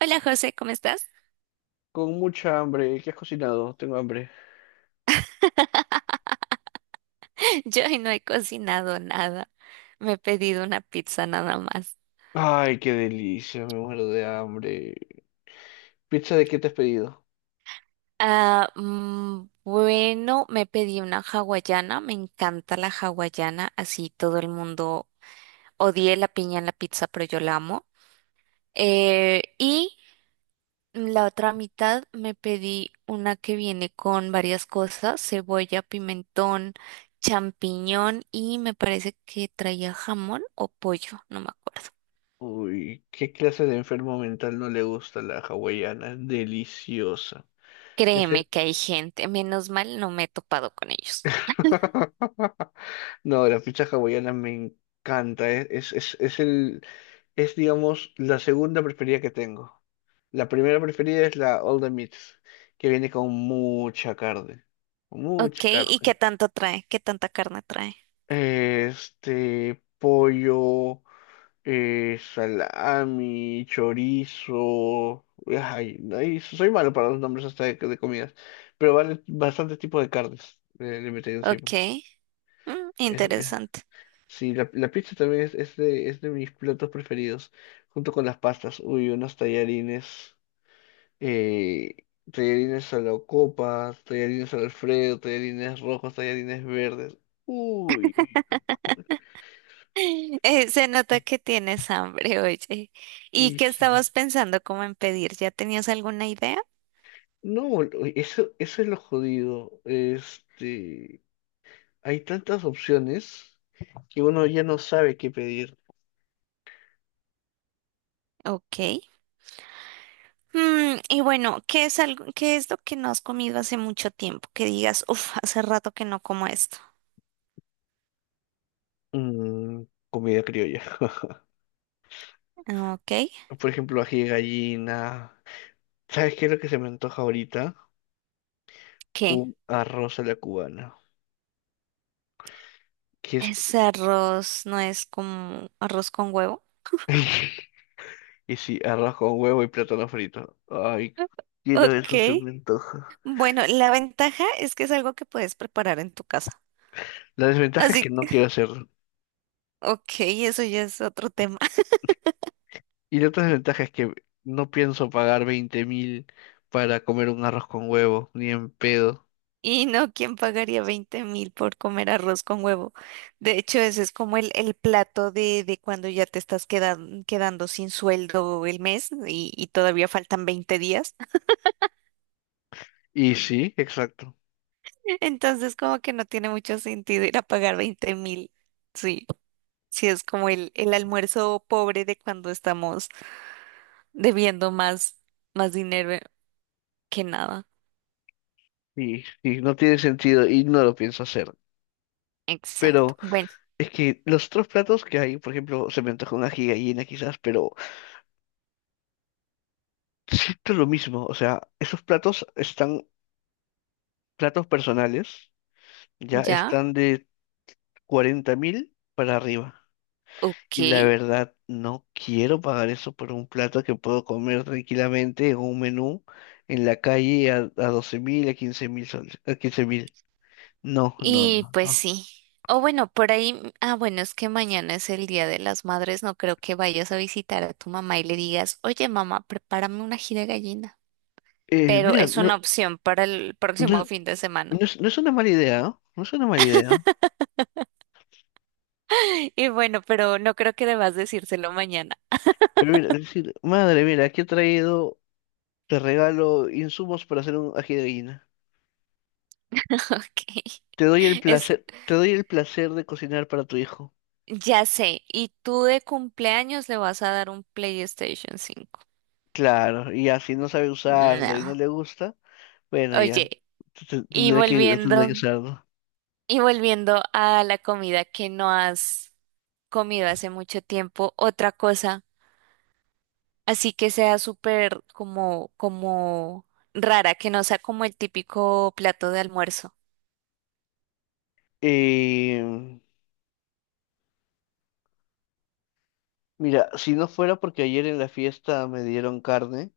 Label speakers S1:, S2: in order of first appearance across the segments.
S1: Hola José, ¿cómo estás?
S2: Con mucha hambre. ¿Qué has cocinado? Tengo hambre.
S1: Yo hoy no he cocinado nada. Me he pedido una pizza nada más.
S2: Ay, qué delicia, me muero de hambre. ¿Pizza de qué te has pedido?
S1: Bueno, Me pedí una hawaiana. Me encanta la hawaiana. Así todo el mundo odié la piña en la pizza, pero yo la amo. Y la otra mitad me pedí una que viene con varias cosas: cebolla, pimentón, champiñón y me parece que traía jamón o pollo, no me acuerdo.
S2: Uy, ¿qué clase de enfermo mental no le gusta la hawaiana? Deliciosa. Ese-
S1: Créeme que hay gente, menos mal no me he topado con ellos.
S2: No, la pizza hawaiana me encanta. Es, digamos, la segunda preferida que tengo. La primera preferida es la All the Meats, que viene con mucha carne.
S1: Ok,
S2: Mucha
S1: ¿y qué
S2: carne.
S1: tanto trae? ¿Qué tanta carne trae?
S2: Este, pollo, salami, chorizo. Ay, ay, soy malo para los nombres hasta de comidas, pero vale bastante tipo de carnes le metí encima.
S1: Ok,
S2: Es- es-
S1: interesante.
S2: sí, la pizza también es de mis platos preferidos, junto con las pastas. Uy, unos tallarines, eh, tallarines a la copa, tallarines al Alfredo, tallarines rojos, tallarines verdes. Uy, uy,
S1: Se nota que tienes hambre, oye. ¿Y
S2: y
S1: qué
S2: sí.
S1: estabas pensando como en pedir? ¿Ya tenías alguna idea?
S2: No, eso es lo jodido. Este, hay tantas opciones que uno ya no sabe qué pedir.
S1: Ok. Y bueno, ¿qué es algo, qué es lo que no has comido hace mucho tiempo? Que digas, hace rato que no como esto.
S2: Mm, comida criolla.
S1: Ok.
S2: Por ejemplo, ají de gallina. ¿Sabes qué es lo que se me antoja ahorita?
S1: ¿Qué?
S2: Un arroz a la cubana. Que es...
S1: ¿Ese arroz no es como arroz con huevo?
S2: Y sí, arroz con huevo y plátano frito. Ay, quiero eso, se
S1: Ok.
S2: me antoja.
S1: Bueno, la ventaja es que es algo que puedes preparar en tu casa.
S2: La desventaja es
S1: Así
S2: que no
S1: que,
S2: quiero hacerlo.
S1: ok, eso ya es otro tema.
S2: Y la otra desventaja es que no pienso pagar 20.000 para comer un arroz con huevo, ni en pedo.
S1: Y no, ¿quién pagaría 20.000 por comer arroz con huevo? De hecho, ese es como el plato de cuando ya te estás quedando sin sueldo el mes y todavía faltan 20 días.
S2: Y sí, exacto.
S1: Entonces, como que no tiene mucho sentido ir a pagar 20.000. Sí, sí, es como el almuerzo pobre de cuando estamos debiendo más, más dinero que nada.
S2: Y no tiene sentido y no lo pienso hacer.
S1: Exacto.
S2: Pero
S1: Bueno,
S2: es que los otros platos que hay, por ejemplo, se me antoja una gigallina quizás, pero siento lo mismo. O sea, esos platos están, platos personales, ya
S1: ya,
S2: están de 40.000 para arriba.
S1: ok.
S2: Y la verdad, no quiero pagar eso por un plato que puedo comer tranquilamente en un menú en la calle a 12.000, a 15.000 soles, a 15.000. No, no,
S1: Y
S2: no,
S1: pues
S2: no.
S1: sí. O bueno, por ahí, bueno, es que mañana es el Día de las Madres, no creo que vayas a visitar a tu mamá y le digas, oye mamá, prepárame una gira de gallina. Pero
S2: Mira,
S1: es una
S2: no,
S1: opción para el próximo
S2: no-
S1: fin de semana.
S2: no es, no es una mala idea, ¿no? No es una mala idea.
S1: Y bueno, pero no creo que debas decírselo mañana.
S2: Pero mira, decir, madre, mira, aquí he traído, te regalo insumos para hacer un ají de gallina.
S1: Ok.
S2: Te doy el
S1: Es,
S2: placer, te doy el placer de cocinar para tu hijo.
S1: ya sé. ¿Y tú de cumpleaños le vas a dar un PlayStation 5.
S2: Claro, y ya, si no sabe usarlo y no
S1: No.
S2: le gusta, bueno, ya,
S1: Oye,
S2: t- t-
S1: y
S2: tendré que, tendré que
S1: volviendo.
S2: usarlo.
S1: Y volviendo a la comida que no has comido hace mucho tiempo, otra cosa, así que sea súper como, como rara, que no sea como el típico plato de almuerzo.
S2: Eh, mira, si no fuera porque ayer en la fiesta me dieron carne,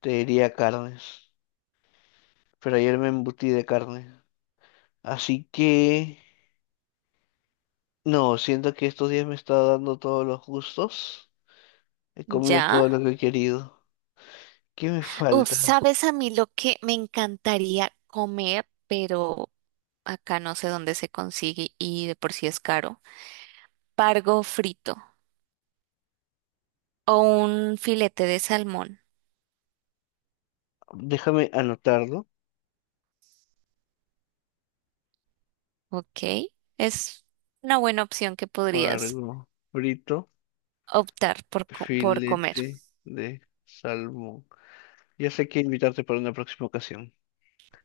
S2: te diría carnes. Pero ayer me embutí de carne. Así que... No, siento que estos días me está dando todos los gustos. He comido
S1: ¿Ya?
S2: todo lo que he querido. ¿Qué me
S1: Uf,
S2: falta?
S1: ¿sabes a mí lo que me encantaría comer, pero acá no sé dónde se consigue y de por sí es caro? Pargo frito o un filete de salmón,
S2: Déjame anotarlo.
S1: ¿ok? Es una buena opción que podrías
S2: Pargo frito,
S1: optar por comer.
S2: filete de salmón. Ya sé que invitarte para una próxima ocasión.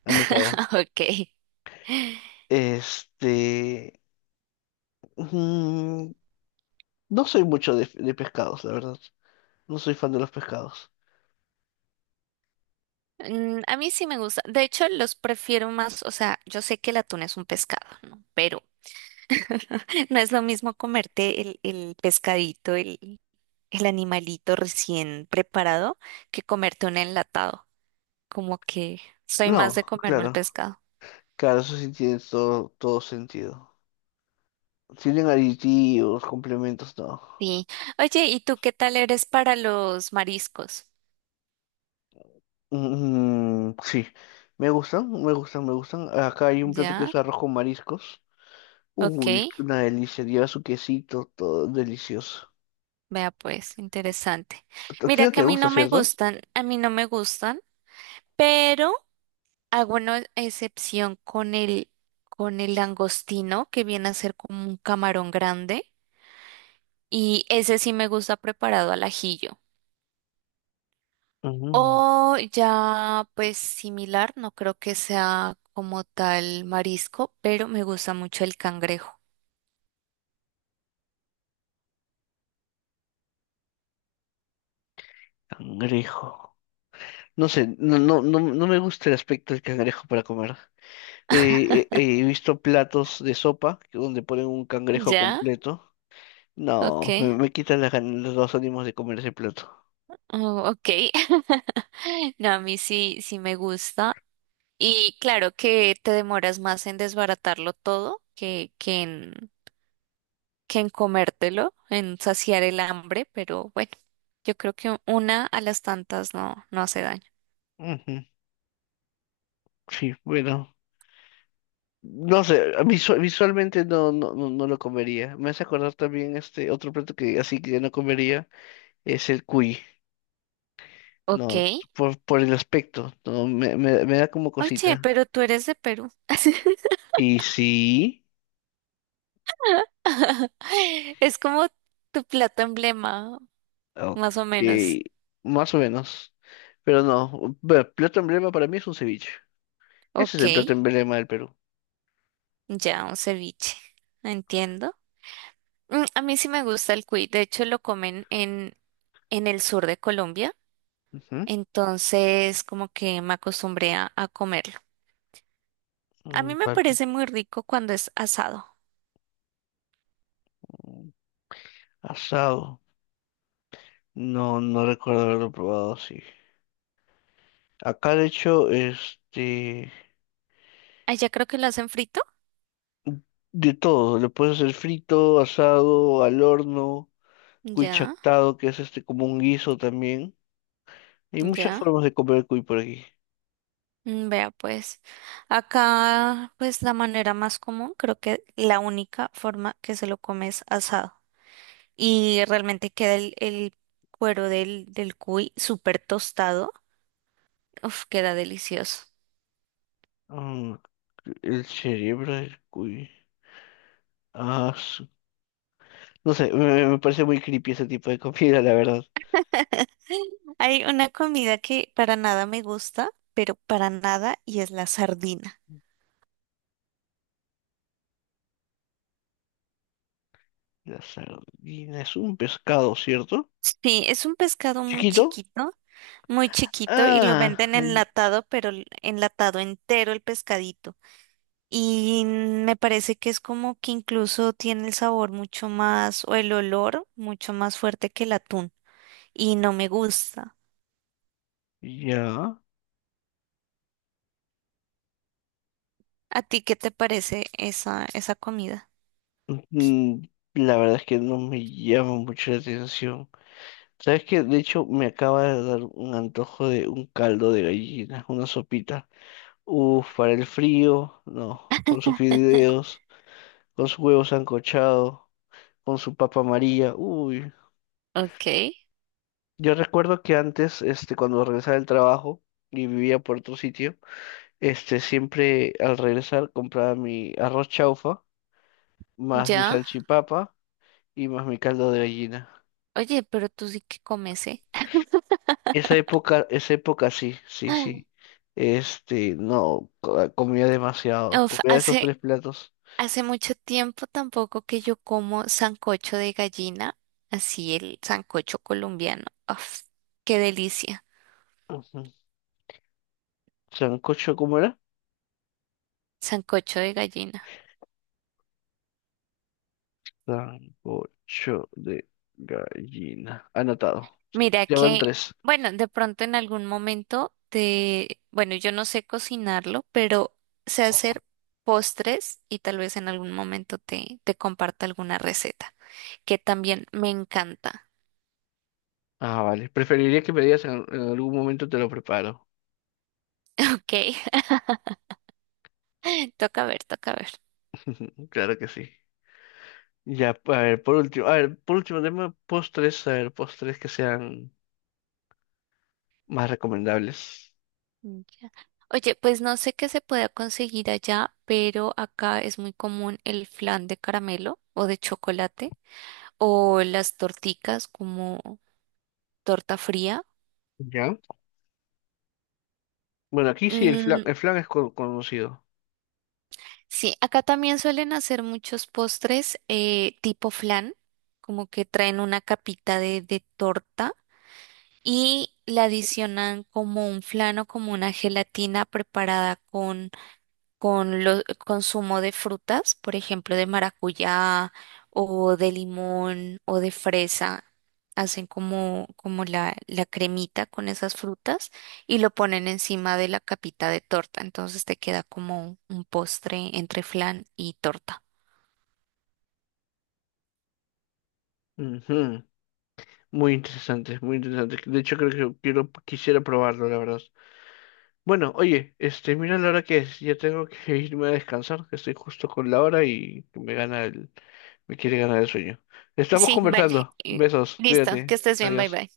S2: Anotado.
S1: Ok.
S2: Este... mm, no soy mucho de pescados, la verdad. No soy fan de los pescados.
S1: Mm, a mí sí me gusta. De hecho, los prefiero más, o sea, yo sé que el atún es un pescado, ¿no? Pero no es lo mismo comerte el pescadito, el animalito recién preparado, que comerte un enlatado. Como que soy más de
S2: No,
S1: comerme el
S2: claro.
S1: pescado.
S2: Claro, eso sí tiene todo, todo sentido. Tienen aditivos, complementos, no.
S1: Sí. Oye, ¿y tú qué tal eres para los mariscos?
S2: Sí, me gustan, me gustan, me gustan. Acá hay un plato que
S1: ¿Ya?
S2: es arroz con mariscos.
S1: Ok.
S2: Uy, una delicia, lleva su quesito, todo delicioso.
S1: Vea pues, interesante.
S2: A ti
S1: Mira
S2: no
S1: que a
S2: te
S1: mí
S2: gusta,
S1: no me
S2: ¿cierto?
S1: gustan, a mí no me gustan, pero... Hago una excepción con con el langostino, que viene a ser como un camarón grande, y ese sí me gusta preparado al ajillo.
S2: Mm,
S1: O ya, pues similar, no creo que sea como tal marisco, pero me gusta mucho el cangrejo.
S2: cangrejo. No sé, no, no, no, no me gusta el aspecto del cangrejo para comer. He visto platos de sopa donde ponen un cangrejo
S1: ¿Ya?
S2: completo. No,
S1: Ok.
S2: me quitan las ganas, los ánimos de comer ese plato.
S1: Oh, ok. No, a mí sí, sí me gusta. Y claro que te demoras más en desbaratarlo todo que en comértelo, en saciar el hambre, pero bueno, yo creo que una a las tantas no, no hace daño.
S2: Ujú, sí, bueno. No sé, a mí visualmente no, no, no, no lo comería. Me hace acordar también este otro plato que así que no comería es el cuy.
S1: Ok.
S2: No, por el aspecto, no, me da como
S1: Oye,
S2: cosita.
S1: pero tú eres de Perú.
S2: Y sí,
S1: Es como tu plato emblema, más
S2: ok,
S1: o menos.
S2: más o menos. Pero no, bueno, plato emblema para mí es un ceviche. Ese es
S1: Ok,
S2: el plato emblema del Perú.
S1: ya un ceviche. Entiendo. A mí sí me gusta el cuy. De hecho, lo comen en el sur de Colombia.
S2: Ujú.
S1: Entonces, como que me acostumbré a comerlo. A
S2: Mm,
S1: mí me
S2: par-
S1: parece muy rico cuando es asado.
S2: mm, Asado. No, no recuerdo haberlo probado así. Acá de hecho,
S1: Ah, ya creo que lo hacen frito.
S2: De todo, le puedes hacer frito, asado, al horno, cuy
S1: Ya,
S2: chactado, que es este como un guiso también. Hay muchas
S1: ya.
S2: formas de comer el cuy por aquí.
S1: Vea, pues acá, pues la manera más común, creo que la única forma que se lo come es asado. Y realmente queda el cuero del cuy súper tostado. Uf, queda delicioso.
S2: Mm, el cerebro del cuy. Ah, no sé, me parece muy creepy ese tipo de comida, la verdad.
S1: Hay una comida que para nada me gusta, pero para nada, y es la sardina.
S2: La sardina es un pescado, ¿cierto?
S1: Sí, es un pescado muy
S2: ¿Chiquito?
S1: chiquito. Muy chiquito y lo
S2: Ah,
S1: venden
S2: ay,
S1: enlatado, pero enlatado entero el pescadito. Y me parece que es como que incluso tiene el sabor mucho más, o el olor mucho más fuerte que el atún. Y no me gusta.
S2: ya.
S1: ¿A ti qué te parece esa, esa comida?
S2: Mm, la verdad es que no me llama mucho la atención. ¿Sabes qué? De hecho, me acaba de dar un antojo de un caldo de gallina, una sopita. Uf, para el frío, no. Con sus fideos, con sus huevos sancochado, con su papa amarilla. Uy.
S1: Ok,
S2: Yo recuerdo que antes, este, cuando regresaba del trabajo y vivía por otro sitio, este, siempre al regresar compraba mi arroz chaufa, más mi
S1: ya.
S2: salchipapa y más mi caldo de gallina.
S1: Oye, pero tú sí que comes, ¿eh?
S2: Esa época sí, sí, sí. Este, no, comía demasiado.
S1: Uf,
S2: Comía esos
S1: hace,
S2: tres platos.
S1: hace mucho tiempo tampoco que yo como sancocho de gallina, así el sancocho colombiano. Uf, qué delicia,
S2: Ujú. Sancocho, ¿cómo era?
S1: sancocho de gallina.
S2: Sancocho de gallina. Anotado.
S1: Mira
S2: Ya van
S1: que,
S2: tres.
S1: bueno, de pronto en algún momento te, bueno, yo no sé cocinarlo, pero sé hacer postres y tal vez en algún momento te, te comparta alguna receta, que también me encanta.
S2: Ah, vale. Preferiría que me digas en algún momento te lo preparo.
S1: Ok, toca ver, toca ver.
S2: Claro que sí. Ya, a ver, por último, a ver, por último tema, postres, a ver, postres que sean más recomendables.
S1: Ya. Oye, pues no sé qué se pueda conseguir allá, pero acá es muy común el flan de caramelo o de chocolate o las torticas como torta fría.
S2: ¿Ya? Bueno, aquí sí
S1: Mm,
S2: el flan es conocido.
S1: Sí, acá también suelen hacer muchos postres tipo flan, como que traen una capita de torta y la adicionan como un flan o como una gelatina preparada con los consumo de frutas, por ejemplo, de maracuyá o de limón o de fresa. Hacen como, como la cremita con esas frutas y lo ponen encima de la capita de torta. Entonces te queda como un postre entre flan y torta.
S2: Ujú. Muy interesante, muy interesante. De hecho, creo que quiero, quisiera probarlo, la verdad. Bueno, oye, este, mira la hora que es. Ya tengo que irme a descansar, que estoy justo con la hora y que me gana me quiere ganar el sueño. Estamos
S1: Sí, vale.
S2: conversando.
S1: Eh,
S2: Besos,
S1: Listo, que
S2: cuídate.
S1: estés bien, bye
S2: Adiós.
S1: bye.